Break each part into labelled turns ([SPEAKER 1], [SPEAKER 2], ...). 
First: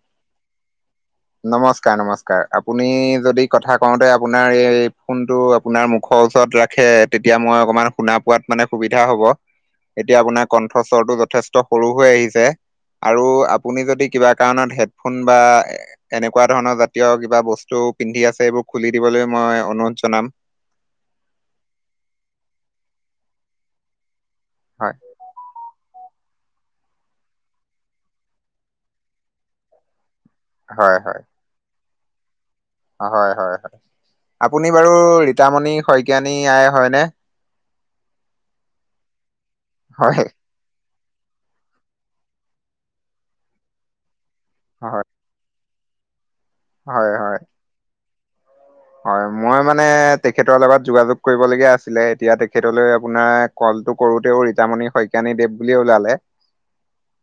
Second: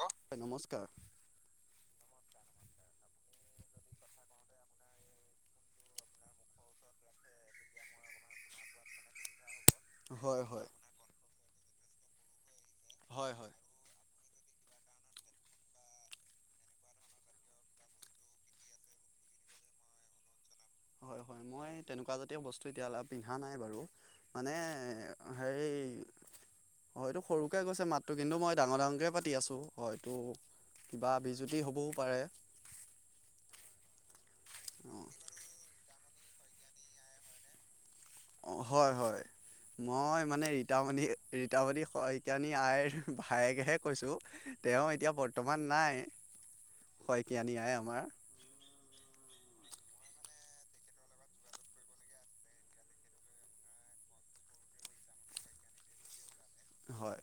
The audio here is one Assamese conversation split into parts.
[SPEAKER 1] [unintelligible] নমস্কাৰ।
[SPEAKER 2] নমস্কাৰ নমস্কাৰ আপুনি যদি কথা কওঁতে আপোনাৰ এই ফোনটো। আপোনাৰ মুখৰ ওচৰত ৰাখে তেতিয়া মই অকনমান শুনা পোৱাত মানে সুবিধা হ'ব। এতিয়া
[SPEAKER 1] হয়
[SPEAKER 2] আপোনাৰ
[SPEAKER 1] হয়
[SPEAKER 2] কণ্ঠস্বৰটো যথেষ্ট সৰু হৈ আহিছে। আৰু
[SPEAKER 1] হয় হয়
[SPEAKER 2] আপুনি যদি কিবা কাৰণত হেডফোন বা। এনেকুৱা ধৰণৰ জাতীয় কিবা বস্তু পিন্ধি আছে এইবোৰ খুলি দিবলৈ মই অনুৰোধ জনাম।
[SPEAKER 1] হয়, হয়, মই তেনেকুৱ জাতীয় বস্তু এতিয়ালৈ পিন্ধা নাই বাৰু মানে
[SPEAKER 2] হয়
[SPEAKER 1] হেই হয়তো, সৰুকৈ গৈছে মাতটো কিন্তু মই ডাঙৰ ডাঙৰকয়ে পাতি আছোঁ হয়টো
[SPEAKER 2] হয়
[SPEAKER 1] কিবা
[SPEAKER 2] হয়
[SPEAKER 1] বিজ্যুতি হ'বও পাৰে।
[SPEAKER 2] হয়, হয়, হয়, আপুনি বাৰু ৰীতামণি শইকীয়ানী আই হয়নে?
[SPEAKER 1] অ', হয়, হয়,
[SPEAKER 2] হয়
[SPEAKER 1] মই মানে ৰীতামণি ৰীতাৱনি শইকীয়ানী আইৰ ভায়েকেহে কৈছো তেওঁ
[SPEAKER 2] হয়
[SPEAKER 1] এতিয়া বৰ্তমান নাই
[SPEAKER 2] হয় হয়
[SPEAKER 1] শইকীয়ানী আই আমাৰ।
[SPEAKER 2] হয়, মই মানে তেখেতৰ লগত যোগাযোগ কৰিবলগীয়া আছিলে এতিয়া তেখেতলৈ আপোনাৰ কলটো কৰোতেও ৰীতামণি শইকানী দেৱ বুলিয়ে ওলালে।
[SPEAKER 1] হয়।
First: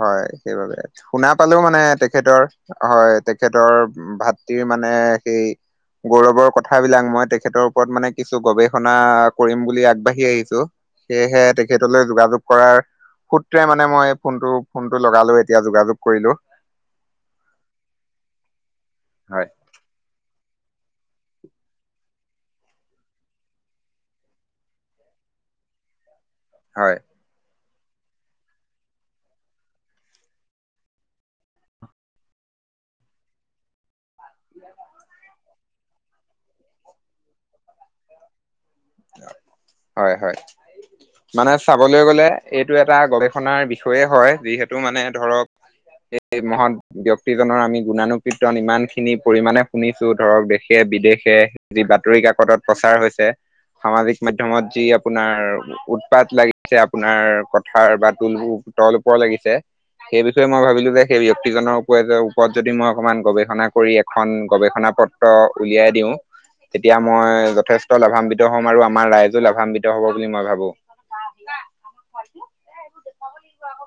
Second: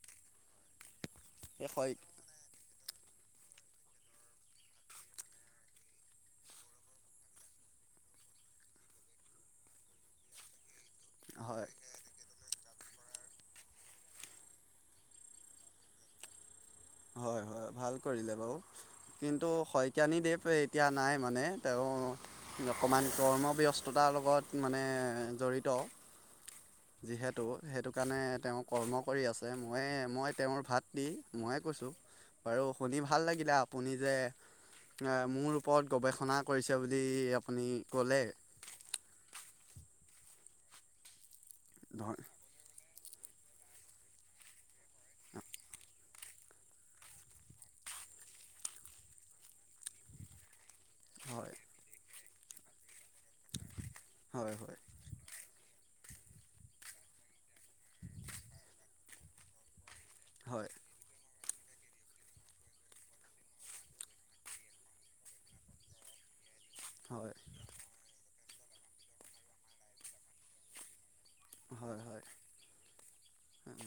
[SPEAKER 2] হয়, সেইবাবে শুনা পালোঁ
[SPEAKER 1] এই
[SPEAKER 2] মানে
[SPEAKER 1] শইক
[SPEAKER 2] তেখেতৰ হয়, তেখেতৰ ভাতৰ মানে সেই গৌৰৱৰ কথাবিলাক মই তেখেতৰ ওপৰত মানে কিছু গৱেষণা কৰিম বুলি আগবাঢ়ি আহিছোঁ। সেয়েহে
[SPEAKER 1] হয়
[SPEAKER 2] তেখেতলৈ যোগাযোগ কৰাৰ সূত্ৰে মানে মই ফোনটো ফোনটো লগালো এতিয়া যোগাযোগ কৰিলোঁ।
[SPEAKER 1] হয়, হয়, ভাল কৰিলে বাৰু
[SPEAKER 2] হয়
[SPEAKER 1] কিন্তু শই কীয়ানী দেৱ এতিয়া নাই মানে তেওঁ অকণমান কৰ্মব ব্যস্ততাৰ লগত মানে জড়িত।
[SPEAKER 2] হয়।
[SPEAKER 1] যিহেতু, সেইটো কাৰণে তেওঁ কৰ্ম কৰি আছে মইে মই তেওঁৰ ভাত দি ময়ে কৈছোঁ। বাৰু শুনি ভাল লাগিলে আপুনি যে মোৰ ওপৰত গৱেষণা কৰিছে বুলি আপুনি ক'লে।
[SPEAKER 2] হয়, হয়, মানে চাবলৈ
[SPEAKER 1] হয়
[SPEAKER 2] গ'লে এইটো এটা গৱেষণাৰ বিষয়ে হয়, যিহেতু মানে ধৰক এই মহত ব্য্য়ক্তিজনৰ আমি গুণানুকীৰ্তন ইমান খিনি পৰিমাণে শুনিছো ধৰক দেশে বিদেশে
[SPEAKER 1] হয়
[SPEAKER 2] যি বাতৰি কাকতত প্ৰচাৰ হৈছে। সামাজিক
[SPEAKER 1] হয়
[SPEAKER 2] মাধ্যমত
[SPEAKER 1] হয়
[SPEAKER 2] যি আপোনাৰ উৎপাত লাগিছে আপোনাৰ কথাৰ বা তুল তল-ওপৰ লাগিছে। সেই বিষয়ে মই
[SPEAKER 1] হয়
[SPEAKER 2] ভাবিলো যে সেই ব্যক্তিজনৰ ওপ ওপৰত যদি মই অকণমান গৱেষণা কৰি এখন গৱেষণা পত্ৰ উলিয়াই দিওঁ। তেতিয়া
[SPEAKER 1] হয়
[SPEAKER 2] মই যথেষ্ট লাভান্বিত হ'ম, আৰু আমাৰ ৰাইজো লাভান্বিত হ'ব বুলি মই ভাবোঁ।
[SPEAKER 1] হয়,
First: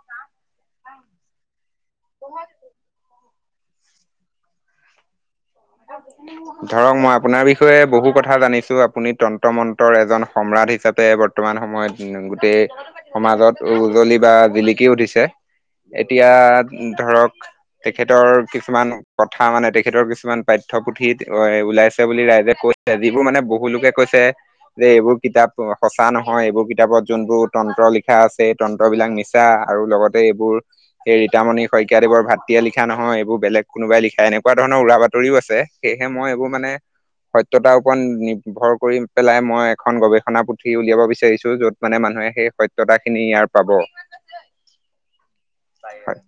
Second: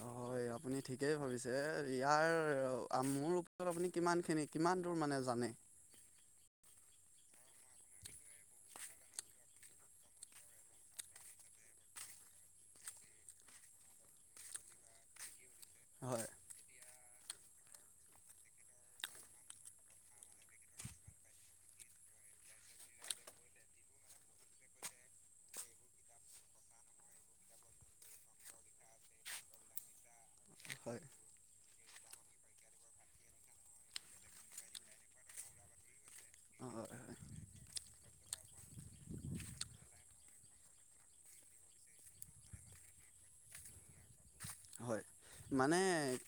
[SPEAKER 1] হয়, আপুনি ঠিকেই ভাবিছে। ইয়াৰ মোৰ ওপৰত আপুনি কিমানখিনি কিমান দূৰ মানে জানে?
[SPEAKER 2] [unintelligible] ধৰক মই আপোনাৰ বিষয়ে বহু কথা জানিছো আপুনি তন্ত্ৰ-মন্তৰ এজন সম্ৰাট হিচাপে বৰ্তমান সময়ত গোটেই সমাজত উজলি বা জিলিকি উঠিছে।
[SPEAKER 1] হয়
[SPEAKER 2] এতিয়া ধৰক তেখেতৰ কিছুমান কথা মানে তেখেতৰ কিছুমান পাঠ্যপুথিত ওলাইছে বুলি ৰাইজে কৈছে যিবোৰ মানে বহুুলোকে কৈছে যে এইবোৰ কিতাপ সঁচা নহয় এইবোৰ কিতাপত যোনবোৰ তন্ত্ৰ লিখা আছে। তন্ত্ৰ বিলাক মিছা আৰু লগত এইবোৰ
[SPEAKER 1] হয়
[SPEAKER 2] এই ৰীতামনী শইকীয়াদেৱৰ ভাতৃয়ে লিখা নহয়, এইবোৰ বেলেগ কোনোবাই লিখা এনেুৱা ধৰণৰ উৰা বাত ৰিও আছে সেয়েহে মই এইবোৰ মানে
[SPEAKER 1] হয়
[SPEAKER 2] ততাৰ ওপৰত নিৰ্ভৰ কৰি পেলাই মই এখন গৱেষণা পুথি উলিয়াব বিচাৰিছোঁ য'ত মানে মানুহে সেই সত্যতা খিনি ইয়াৰ পাব।
[SPEAKER 1] হয়, মানে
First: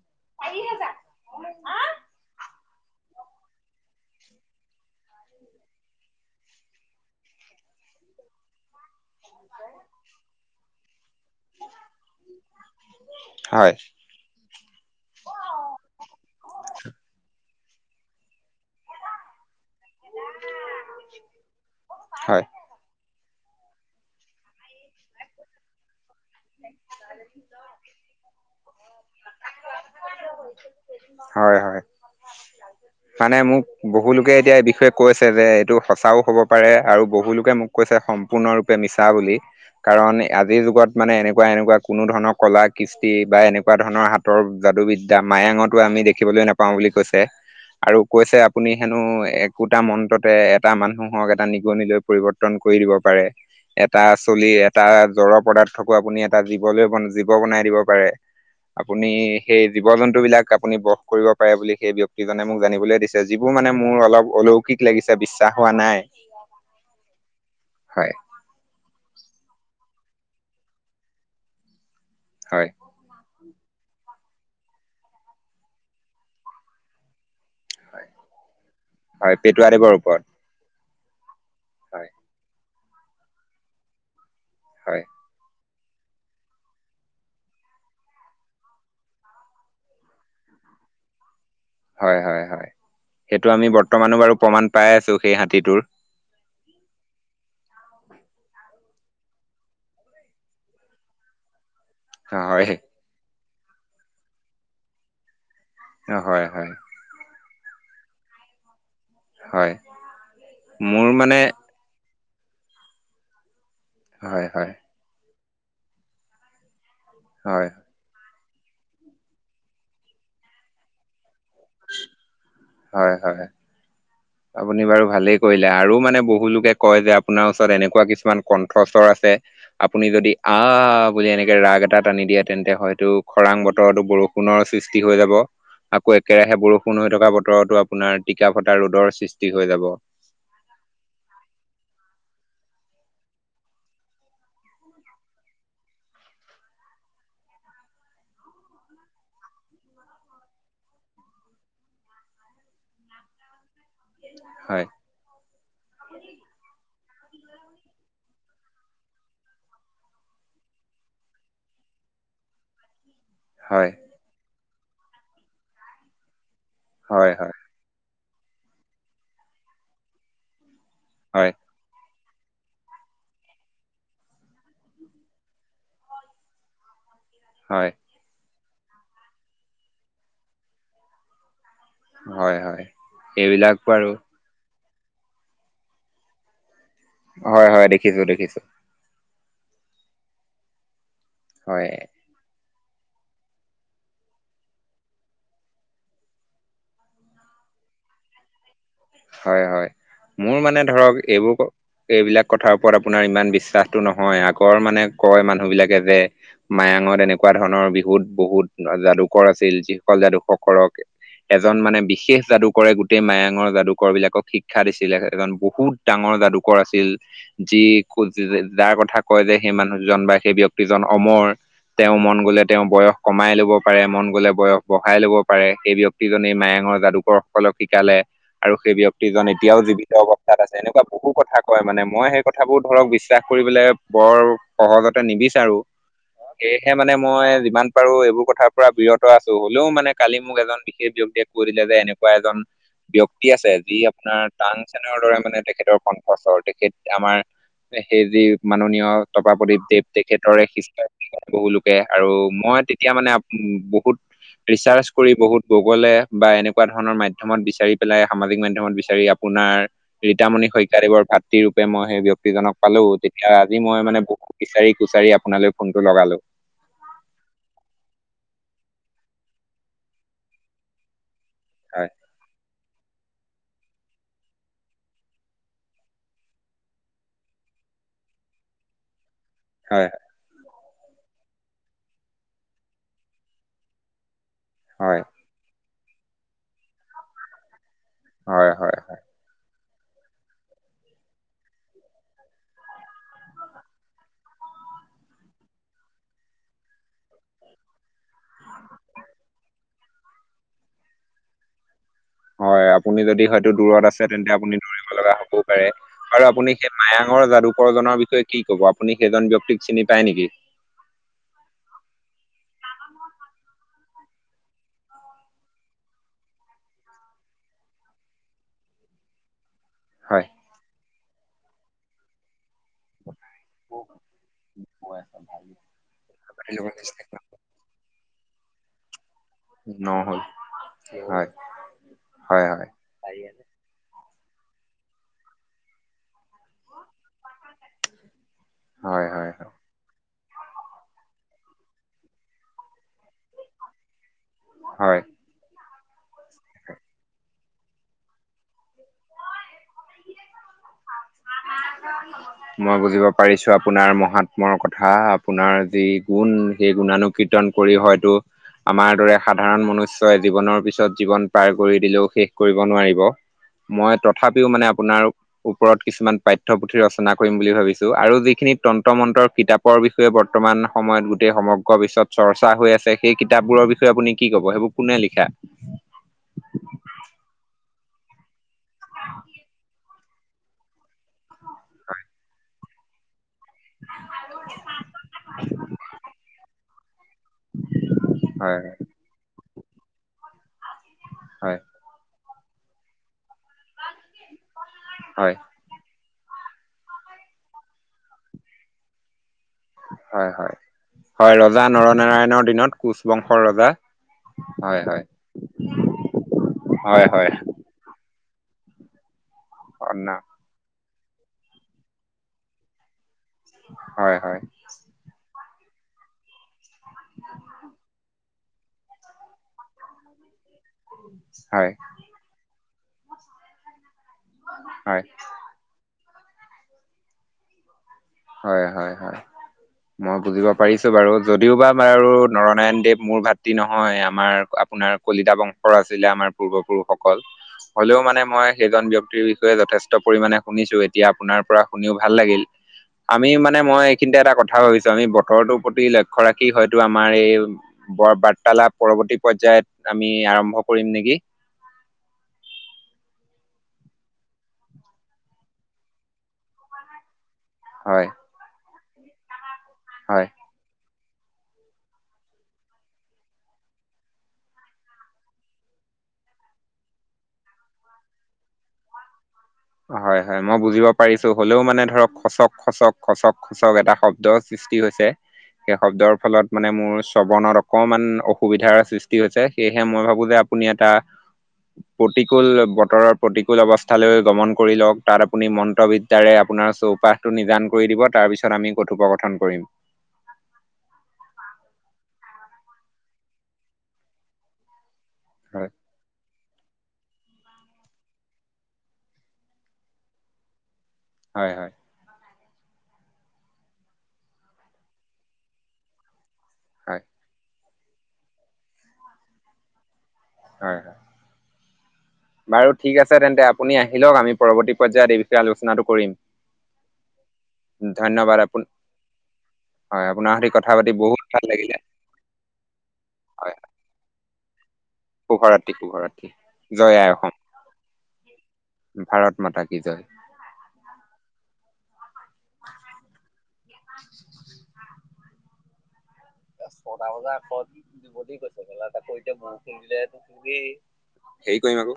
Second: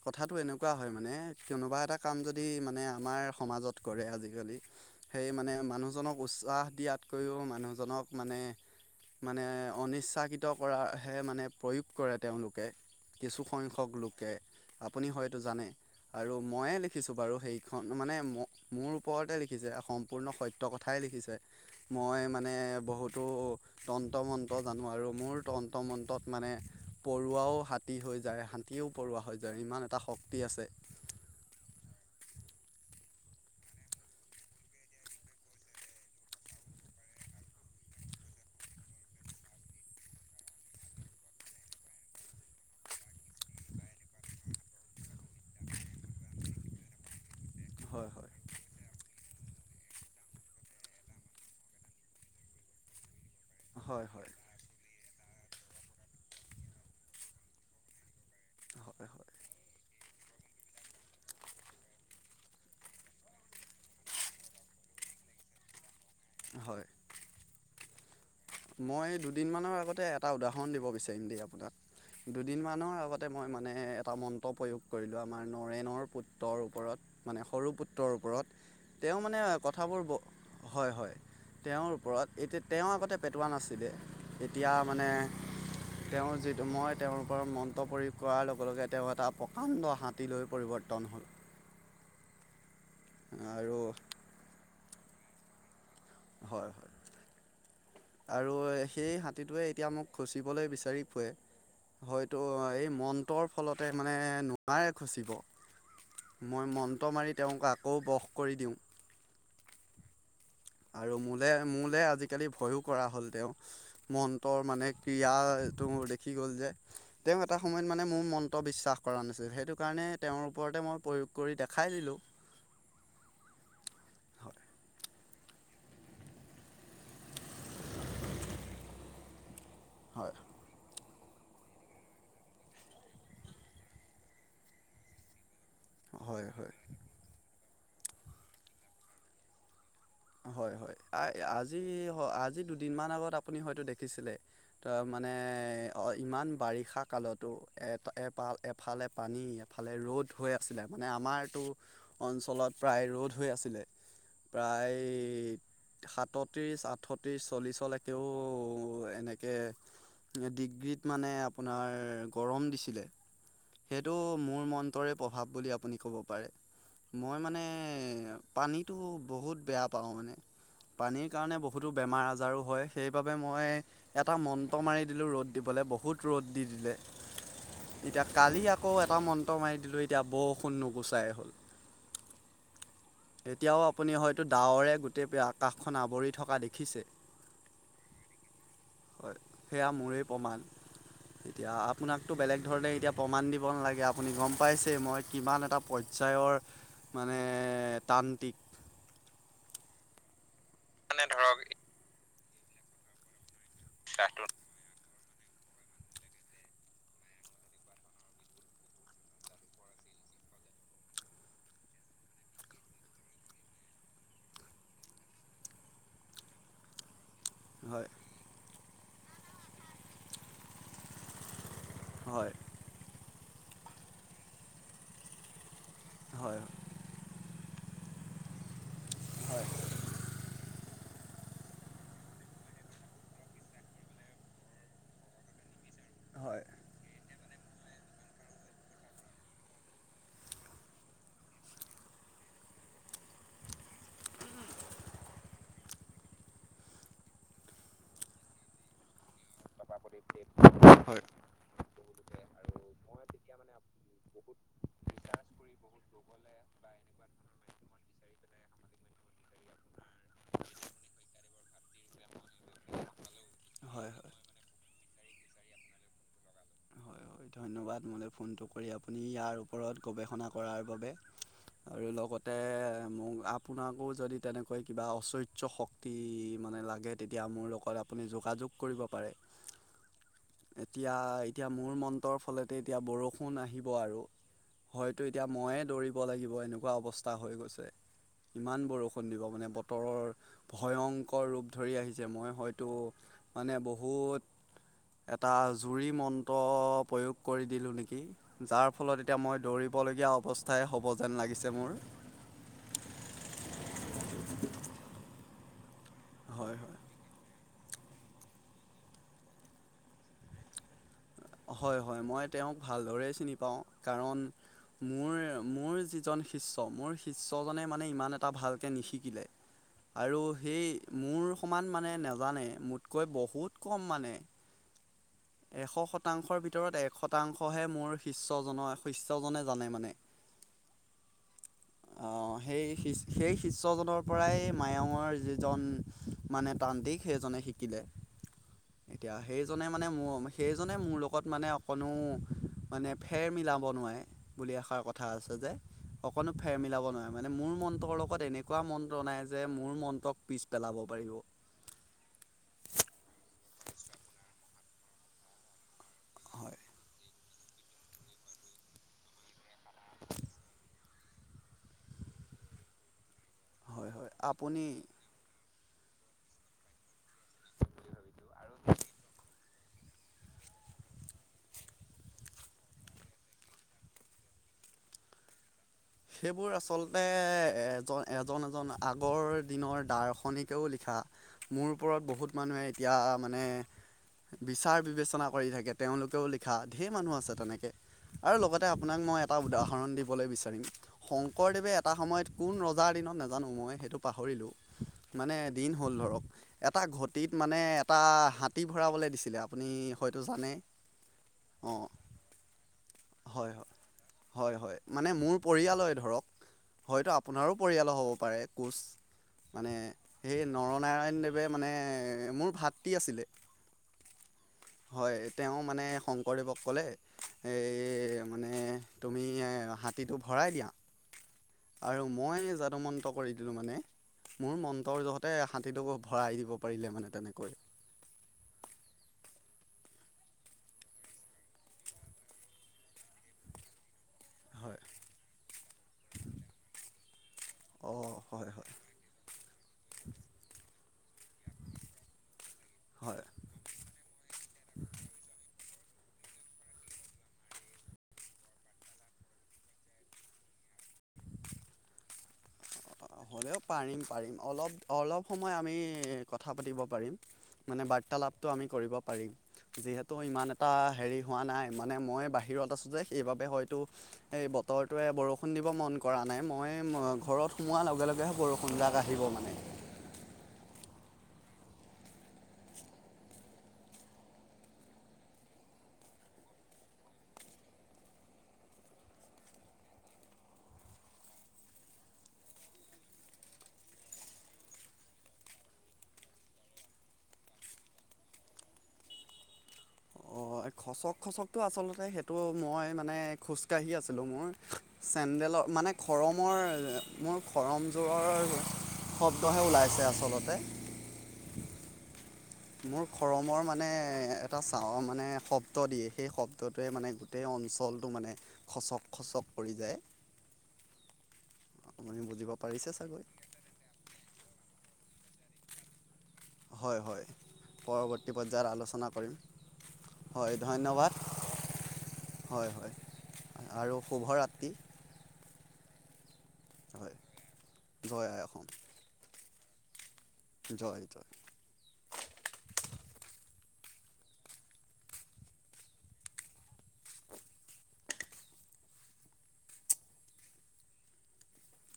[SPEAKER 1] কথাটো এনেকুৱা হয়, মানে কোনোবা এটা কাম যদি মানে আমাৰ সমাজত কৰে আজিকালি। সেই মানে মানুহজনক উৎসাহ দিয়াতকৈও মানুহজনক মানে মানে অনিচ্ছাকৃত কৰাহে মানে প্ৰয়োগ কৰে তেওঁলোকে।
[SPEAKER 2] হয় হয়
[SPEAKER 1] কিছুসংখ্যক লোকে আপুনি হয়তো জানে। আৰু ময়ে লিখিছোঁ বাৰু সেইখন, মানে ম-মোৰ ওপৰতে লিখিছে অসম সম্পূৰ্ণ সত্য কথাই লিখিছে, মই মানে
[SPEAKER 2] হয়
[SPEAKER 1] বহুত টো তন্ত মন্ত্ৰ জানো আৰু মোৰ তন্ত মন্ত্ৰত মানে পৰুৱাও হাত যায় হাঁতীও পৰুৱা হয় যায়, ইমান এটা শক্তি আছে।
[SPEAKER 2] হয়, হয়। মানে মোক বহুলোকে এতিয়া এই বিষয়ে কৈছে যে এইটো সঁচাও হ'ব পাৰে, আৰু বহুলোকে মোক কৈছে সম্পূৰ্ণৰূপে মিছা বুলি। কাৰণ আজিৰ যুগত মানে এনেকুৱা এনেকুৱা কোনো ধৰণৰ কলা কৃষ্টি বা এনেকুৱা ধৰণৰ হাত তৰ যাদু বিদ্যা, মায়াঙতো আমি দেখিবলৈ নাপাওঁ বুলি কৈছে, আৰু
[SPEAKER 1] হয় হয়
[SPEAKER 2] কৈছে আপুনি হেনো একোটা মন্ত্ৰতে এটা মানুহক এটা নিগনিলৈ পৰিৱৰ্তন কৰি দিব পাৰে। এটা
[SPEAKER 1] হয় হয়
[SPEAKER 2] চলি এটা জড়ৰ পদাৰ্থকো আপুনি এটা জীৱলৈ-জীৱ বনাই দিব পাৰে। আপুনি
[SPEAKER 1] হয় হয়
[SPEAKER 2] সেই জীৱ জন্তুবিলাক আপুনি বশ কৰিব পাৰে বুলি সেই ব্যক্তিজনে মোক জানিবলৈ দিছে, যিবোৰ মানে মোৰ অলপ অলোক কিক লাগিছে বিশ্বাস হোৱা নাই।
[SPEAKER 1] হয়
[SPEAKER 2] হয়।
[SPEAKER 1] মই দুদিনমানৰ আগতে এটা উদাহৰণ দিব বিচাৰিম দেই আপোনাক,
[SPEAKER 2] হয়
[SPEAKER 1] দুদিনমানৰ আগত এ মই মানে এটা মন্ত্ৰ প্ৰয়োগ কৰিলোঁ আমাৰ নৰেনৰ পুত্ৰৰ ওপৰত মানে সৰু পুত্ৰৰ ওপৰত, তেওঁ
[SPEAKER 2] হয়
[SPEAKER 1] মানে
[SPEAKER 2] পেটুৱাদেৱৰ
[SPEAKER 1] কথাবোৰ ব,
[SPEAKER 2] ওপৰত
[SPEAKER 1] হয়, হয় তেওঁৰ
[SPEAKER 2] হয়
[SPEAKER 1] ওপৰত, এতিয়া তেওঁ আগতে পেটোৱা নাছিলে, এতিয়া মানে
[SPEAKER 2] [inaudible]
[SPEAKER 1] তেওঁৰ যিটো মই তেওঁৰ ওপৰত মন্ত্ৰ প্ৰয়োগ কৰাৰ লগে লগে তেওঁ এটা প্ৰকাণ্ড হাতীলৈ পৰিৱৰ্তন হ'ল।
[SPEAKER 2] হয় হয় হয়, সেইটো আমি
[SPEAKER 1] আৰু
[SPEAKER 2] বৰ্তমানো বাৰু প্ৰমাণ পাই আছো সেই হাতীটোৰ।
[SPEAKER 1] হয় হয়। আৰু সেই হাতীটোৱে এতিয়া মোক খুচিবলৈ বিচাৰি ফুৰে। হয়তো
[SPEAKER 2] হয়
[SPEAKER 1] এই মন্ৰৰ ফলতে মানে নোৱাৰে খুচিব।
[SPEAKER 2] হয়
[SPEAKER 1] মই
[SPEAKER 2] হয়
[SPEAKER 1] মন্ত্ৰ মাৰি তেওঁক আকৌ বশ কৰি দিওঁ।
[SPEAKER 2] হয়। মোৰ
[SPEAKER 1] আৰু
[SPEAKER 2] মানে
[SPEAKER 1] মোলে মোলে আজিকালি ভয়ো কৰা হ'ল তেওঁ,
[SPEAKER 2] হয়
[SPEAKER 1] মন্ত্ৰৰ
[SPEAKER 2] হয়
[SPEAKER 1] মানে ক্ৰীড়াটোৰ দেখি গ'ল যে, তেওঁ এটা
[SPEAKER 2] হয়
[SPEAKER 1] সময়ত মানে মোৰ মন্ত্ৰ বিশ্বাস কৰা নাছিল সেইটোকাৰণে তেওঁৰ ওপৰতে মই প্ৰয়োগ কৰি দেখাই দিলোঁ।
[SPEAKER 2] হয় হয়। আপুনি বাৰু ভালেই কৰিলে, আৰু মানে বহুলোকে কয় যে আপোনাৰ ওচৰত এনেকুৱা কিছুমান কণ্ঠস্বৰ আছে। আপুনি যদি
[SPEAKER 1] হয়
[SPEAKER 2] আ আ, আ, আ, বোলে এনেকে ৰাগ এটা টানি দিয়ে তেন্তে হয়তো খৰাং বতৰতো বৰষুণৰ সৃষ্টি হৈ যাব। আকৌ
[SPEAKER 1] হয়
[SPEAKER 2] একেৰাহে বৰষুণ হৈ থকা বতৰতো আপোনাৰ টিকা ফটা ৰ'দৰ সৃষ্টি হৈ যাব।
[SPEAKER 1] হয় হয়, আজি-আজি দুদিনমান আগত আপুনি হয়তো দেখিছিলে তাৰ মানে অ', ইমান বাৰিষাকালতো এ এপ এফালে পানী এফালে ৰ'দ হৈ আছিলে মানে আমাৰতো অঞ্চলত প্ৰায় ৰ'দ হৈ আছিলে,
[SPEAKER 2] হয়
[SPEAKER 1] প্ৰায় সাতত্ৰিশ, আঠত্ৰিশ, চল্লিশলৈকেও এনেকে ডিগ্ৰীত মানে আপোনাৰ গৰম দিছিলে।
[SPEAKER 2] হয়।
[SPEAKER 1] এইটো মোৰ মন্ত্ৰৰে প্ৰভাৱ বুলি আপুনি ক'ব পাৰে।
[SPEAKER 2] হয়
[SPEAKER 1] মই
[SPEAKER 2] হয়
[SPEAKER 1] মানে পানীটো বহুত বেয়া পাওঁ মানে, পানীৰ
[SPEAKER 2] হয়
[SPEAKER 1] কাৰণে বহু বহুতো বেমাৰ আজাৰো হয় সেইবাবে মই এটা মন্ত্ৰ মাৰি দিলোঁ ৰ'দ দিবলৈ বহুত ৰ'দ দি দিলে।
[SPEAKER 2] হয়।
[SPEAKER 1] এতিয়া কালি আকৌ এটা মন্ত্ৰ মাৰি দিলোঁ এতিয়া বৰষুণ নুগুচাই হ'ল।
[SPEAKER 2] হয় হয় এইবিলাক
[SPEAKER 1] এতিয়াও
[SPEAKER 2] বাৰু
[SPEAKER 1] আপুনি হয় ডাৱৰে গোটেই আকাশখন আৱৰি থকা দেখিছে।
[SPEAKER 2] হয় হয় দেখিছোঁ দেখিছোঁ।
[SPEAKER 1] হয়, সেয়া মোৰেই প্ৰমাণ এতিয়া
[SPEAKER 2] হয়
[SPEAKER 1] আপোনাক টো বেলেগ ধৰণে এতিয়া প্ৰমাণ দিব নালাগে, আপুনি গ'ম পাইছেই মই কিমান এটা পৰ্যায়ৰ মানে তান্ত্ৰিক।
[SPEAKER 2] হয়, হয়, মোৰ মানে ধৰক এইবোৰ এইবিলাক কথাৰ ওপৰত আপোনাৰ ইমান বিশ্বাস টো নহয়, আগৰ মানে কয় মানুহ বিলাকে যে মায়ঙত এনেকুৱা ধৰণৰ বিহুত বহুত যাদুকৰ আছিল যিসকল যাদুসকলক এজন মানে বিশেষ যাদু কৰে গোটেই মায়ঙৰ যাদু কৰ বিলাকক শিক্ষা দিছিলে, এজন বহুত ডাঙৰ যাদুকৰ আছিল। যি
[SPEAKER 1] হয়
[SPEAKER 2] যাৰ কথা কয় যে, সেই মানুহজন বা সেই ব্যক্তিজন অমৰ। তেওঁ মন
[SPEAKER 1] হয়
[SPEAKER 2] গ'লে তেওঁ বয়স কমাই ল'ব পাৰে, মন গ'লে বয়স বঢ়াই ল'ব পাৰে, সেই ব্যক্তিজনেই
[SPEAKER 1] হয়
[SPEAKER 2] মায়ঙৰ যাদুকৰ সকলক শিকালে। আৰু সেই ব্যক্তিজন
[SPEAKER 1] হয়
[SPEAKER 2] এতিয়াও জীৱিত অৱস্থাত আছে এনেকুৱা বহু কথা কয় মানে, মই সেই কথাবোৰ ধৰক বিশ্বাস কৰিবলে বৰ সহজতে নিবিচাৰো।
[SPEAKER 1] হয়
[SPEAKER 2] সেয়েহে মানে, মই যিমান পাৰো এইবোৰ কথাৰ পৰা বিৰত আছো হ'লেও মানে কালি মোক এজন বিশেষ ব্যক্তিয়ে কৈ দিলে যে, এনেকুৱা এজন ব্যক্তি আছে যি আপোনাৰ তানসেন ৰ দৰে মানে তেখেতৰ বছৰ তেখেত আমাৰ সেই যি, মাননীয় তপাপদীপ দেৱ তেখেতৰ এক শিষ্য
[SPEAKER 1] হয় হয়
[SPEAKER 2] বহুুলোক আৰু মই তেতিয়া মানে বহুত ৰিচাৰ্চ কৰি বহুত গুগলে বা এনেকুৱা ধৰণৰ মাধ্যমত বিচাৰি পেলাই সামাজিক মাধ্যমত বিচাৰি আপোনাৰ ৰীতামণি শইকীয়াদেৱৰ ভাতৃৰূপে মই সেইব্যক্তি জনক পালো তেতিয়া আজি মই
[SPEAKER 1] হয়
[SPEAKER 2] মানে বহু বিচাৰি-কুচাৰি আপোনালৈ ফোনটো লগালো।
[SPEAKER 1] হয়, হয়, ধন্যবাদ মোলৈ ফোনটো কৰি আপুনি ইয়াৰ ওপৰত গৱেষণা কৰাৰ বাবে।
[SPEAKER 2] হয়
[SPEAKER 1] আৰু লগতে মোক আপোনাকো যদি তেনেকৈ কিবা ঐশ্বৰ্য শক্তি মানে লাগে, তেতিয়া মোৰ লগত আপুনি যোগাযোগ কৰিব পাৰে।
[SPEAKER 2] হয়।
[SPEAKER 1] এতিয়া এতিয়া মোৰ মন্ৰৰ ফলতে এতিয়া বৰষুণ আহিব আৰু
[SPEAKER 2] হয়
[SPEAKER 1] হয়তো এতিয়া ময়ে দৌৰিব লাগিব, এনেকুৱা অৱস্থা হৈ গৈছে
[SPEAKER 2] হয়
[SPEAKER 1] ইমান
[SPEAKER 2] হয়
[SPEAKER 1] বৰষুণ দিব মানে বতৰৰ ভয়ংকৰ ৰূপ ধৰি আহিছে মই হয়তো মানে বহুত এটা জুৰি মন্ত্ৰ প্ৰয়োগ কৰি দিলোঁ নেকি। যাৰ ফলত এতিয়া মই দৌৰিবলগীয়া অৱস্থাই হ'ব যেন, লাগিছে মোৰ।
[SPEAKER 2] হয়, আপুনি যদি হয়তো দূৰত আছে তেন্তে আপুনি দৌৰিব লগা হবও পাৰে আৰু আপুনি
[SPEAKER 1] হয়
[SPEAKER 2] সেই
[SPEAKER 1] হয়
[SPEAKER 2] মায়া ঙৰ যাদুকৰ জনৰবিষয়ে কি ক'ব আপুনি সেইজন ব্যয়ক্তিক চিনি পায় নেকি?
[SPEAKER 1] হয়, হয়, মই তেওঁক ভালদৰেই চিনি পাওঁ কাৰণ মোৰ মোৰ যিজন শিষ্য মোৰ শিষ্যজনে মানে ইমান এটা ভালকৈ নিশিকিলে।
[SPEAKER 2] [inaudible]
[SPEAKER 1] আৰু সেই মোৰ সমান মানে নাজানে মোতকৈ বহুত কম মানে।
[SPEAKER 2] [unintelligible]
[SPEAKER 1] এশ শতাংশৰ ভিতৰত এক শতাংশহে মোৰ শিষ্যজনৰ শিষ্যজনে জানে মানে
[SPEAKER 2] নহ'ল হয়
[SPEAKER 1] আহ
[SPEAKER 2] হয় হয়
[SPEAKER 1] সেই সেই শিষ্যজনৰ পৰাই মায়ঙৰ যিজন মানে তান্ত্ৰিক সেইজনে শিকিলে।
[SPEAKER 2] হয়
[SPEAKER 1] এতিয়া
[SPEAKER 2] হয় হয়
[SPEAKER 1] সেইজনে মানে ম সেইজনে মোৰ লগত মানে অকণো মানে ফেৰ মিলাব নোৱাৰে। বুলি এষাৰ
[SPEAKER 2] হয়
[SPEAKER 1] কথা আছে যে অকনো ফেৰ মিলাব নোৱাৰে মানে মোৰ মন্ত্ৰৰ লগত এনেকুৱা মন্ত্ৰ নাই যে, মোৰ মন্ত্ৰক পিছ পেলাব পাৰিব।
[SPEAKER 2] মই বুজিব পাৰিছো আপোনাৰ মহাত্মৰ কথা। আপোনাৰ যি গুণ
[SPEAKER 1] হয়,
[SPEAKER 2] সেই গুণানুকীৰ্তন কৰি হয়তো, আমাৰ দৰে সাধাৰণ মনুষ্যই জীৱনৰ পিছত জীৱন। পাৰ কৰি দিলেও শেষ কৰিব নোৱাৰিব
[SPEAKER 1] হয়,
[SPEAKER 2] মই
[SPEAKER 1] হয়
[SPEAKER 2] তথাপিও মানে
[SPEAKER 1] আপুনি
[SPEAKER 2] আপোনাৰ। ওপৰত কিছুমান পাঠ্যপুথি ৰচনা। কৰিম বুলি ভাবিছো আৰু যিখিনি তন্ত্ৰ মন্ত্ৰৰ কিতাপৰ বিষয়ে বৰ্তমান সময়ত গোটেই সমগ [unintelligible] চৰ্চা হৈ আছে সেই কিতাপবোৰৰ বিষয়ে আপুনি কি কব সেইবোৰ কোনে লিখা।
[SPEAKER 1] সেইবোৰ আচলতে এজ এজন, এজন আগৰ দিনৰ দাৰ্শনিকেও লিখা মোৰ ওপৰত বহুত। মানুহে এতিয়া মানে বিচাৰ বিবেচনা কৰি থাকে তেওঁলোকেও লিখা। ঢেৰ মানুহ আছে তেনেকৈ আৰু
[SPEAKER 2] হয়
[SPEAKER 1] লগতে আপোনাক মই এটা উদাহৰণ দিবলৈ বিচাৰিম।
[SPEAKER 2] হয়
[SPEAKER 1] শংকৰদেৱে এটা সময়ত কোন ৰজাৰ দিনত নাজানো মই সেইটো পাহৰিলোঁ মানে।
[SPEAKER 2] হয়
[SPEAKER 1] দিন হ'ল ধৰক এটা ঘটিত মানে এটা হাতী ভৰাবলৈ দিছিলে। আপুনি হয়তো
[SPEAKER 2] হয়
[SPEAKER 1] জানে
[SPEAKER 2] হয় হয় ৰজা
[SPEAKER 1] অ
[SPEAKER 2] নৰনাৰায়ণৰ দিনত কোচ বংশৰ
[SPEAKER 1] হয়, হয়।
[SPEAKER 2] ৰজা
[SPEAKER 1] হয়, হয় মানে মোৰ পৰ য়াল ধৰক
[SPEAKER 2] হয়
[SPEAKER 1] হয়তো
[SPEAKER 2] হয়
[SPEAKER 1] আপোনাৰো পৰিয়ালো হ'ব পাৰে কোচ মানে
[SPEAKER 2] হয় না
[SPEAKER 1] সেই। নৰনাৰায়ণদেৱে মানে মোৰ ভাতৃ আছিলে।
[SPEAKER 2] হয়, হয়।
[SPEAKER 1] হয় তেওঁ মানে শংকৰদেৱক ক'লে। এই মানে তুমি হাতীটো ভৰাই দিয়া।
[SPEAKER 2] হয়।
[SPEAKER 1] আৰু মই যাদু মন্ত্ৰ কৰি দিলোঁ মানে মোৰ
[SPEAKER 2] হয়
[SPEAKER 1] মন্ত্ৰৰ লগত। তে হাতীটোকো ভৰাই দিব পাৰিলে মানে তেনেকৈ।
[SPEAKER 2] হয়, হয়, হয়। মই বুজিব পাৰিছোঁ বাৰু যদিওবা বাৰু নৰনায়ণদেৱ মোৰ ভাতৃ নহয়। আমাৰ
[SPEAKER 1] হয়
[SPEAKER 2] আপোনাৰ কলিতা বংশৰ আছিলে আমাৰ পূৰ্বপুৰুষসকল। হ'লেও
[SPEAKER 1] অঁ
[SPEAKER 2] মানে
[SPEAKER 1] হয়
[SPEAKER 2] মই
[SPEAKER 1] হয়
[SPEAKER 2] সেইজন ব্যক্তিৰ বিষয়ে যথেষ্ট পৰিমাণে শুনিছো এতিয়া আপোনাৰ পৰা শুনিও ভাল লাগিল।
[SPEAKER 1] হয়
[SPEAKER 2] আমি মানে মই এইখিনিতে এটা কথা ভাবিছোঁ আমি বতৰটোৰ প্ৰতি লক্ষ্য ৰাখি হয়তো আমাৰ এই। বৰ বাৰ্তালাপ পৰৱৰ্তী পৰ্যায়ত আমি আৰম্ভ কৰিম নেকি।
[SPEAKER 1] হ'লেও পাৰিম, পাৰিম অলপ, অলপ সময় আমি কথা পাতিব পাৰিম। মানে
[SPEAKER 2] হয়
[SPEAKER 1] বাৰ্তালাপটো আমি কৰিব পাৰিম যিহেতু
[SPEAKER 2] হয়।
[SPEAKER 1] ইমান এট টা হেৰি হোৱা নাই মানে মই বাহিৰত আছোঁ যে সেইবাবে হয়তো। এই বতৰটোৱে বৰষুণ দিব মন কৰা নাই মই উম ঘৰত। সোমোৱাৰ লগে লগেহে বৰষুণজাক আহিব মানে।
[SPEAKER 2] হয়, হয় মই বুজিব পাৰিছোঁ হ'লেও মানে ধৰক খচক, খচক, খচক। চক এটা শব্দৰ সৃষ্টি হৈছে। সেই শব্দৰ ফলত মানে মোৰ শ্ৰৱণত অকমান অসুবিধাৰ সৃষ্টি হৈছে সেয়েহে মই ভাবো যে আপ আপুনি এটা প্ৰতিকূল বতৰৰ প্ৰতিকূল অৱস্থা লৈ গমন। কৰি লওক তাত আপুনি মন্ত্ৰবিদ্যাৰে আপোনাৰ চৌপাশটো নিদান কৰি দিব তাৰপিছত আমি কথোপকথন কৰিম।
[SPEAKER 1] অ খচক, খচকটো আচলতে সেইটো মই মানে খোজকাঢ়ি আছিলোঁ মই। চেণ্ডেলৰ
[SPEAKER 2] হয়
[SPEAKER 1] মানে খৰম। মোৰ, মোৰ খৰমযোৰৰ শব্দহে ওলাইছে আচলতে।
[SPEAKER 2] হয়, হয়।
[SPEAKER 1] মোৰ খৰমৰ মানে এটা চাও মানে শব্দ দিয়ে সেই শব ব্দটোয়ে
[SPEAKER 2] হয়
[SPEAKER 1] মানে গোটেই অঞ্চলটো মানে খচক, খচক কৰি যায়।
[SPEAKER 2] হয়। হয়
[SPEAKER 1] আপুনি বুজিব
[SPEAKER 2] বাৰু ঠিক
[SPEAKER 1] পাৰিছে
[SPEAKER 2] আছে
[SPEAKER 1] চাগৈ।
[SPEAKER 2] তেন্তে আপুনি আহি লওক আমি পৰৱৰ্তী পৰ্যায়ত এই বিষয়ে আলোচনাটো কৰিম।
[SPEAKER 1] হয়, হয় পৰৱৰ্তী
[SPEAKER 2] ধন্যবাদ আপু
[SPEAKER 1] পৰ্যায়ত আলোচনা কৰিম।
[SPEAKER 2] হয় আপোনাৰ সৈতে কথা পাতি বহুত ভাল লাগিলে।
[SPEAKER 1] হয়, হয়
[SPEAKER 2] হয়
[SPEAKER 1] আৰু শুভৰাতি।
[SPEAKER 2] শুভৰাত্ৰি, শুভৰাত্ৰি জয় আই
[SPEAKER 1] হয় জয় আই
[SPEAKER 2] অসম ভাৰত মাতা কি জয়।
[SPEAKER 1] জয় তে জয়।
[SPEAKER 2] ছটা বজাৰ আকৌ বডি গৈছে গেলা, তাতে এতিয়া বৰষুণ দিলে হ'লেই। হেৰি কৰিম আকৌ।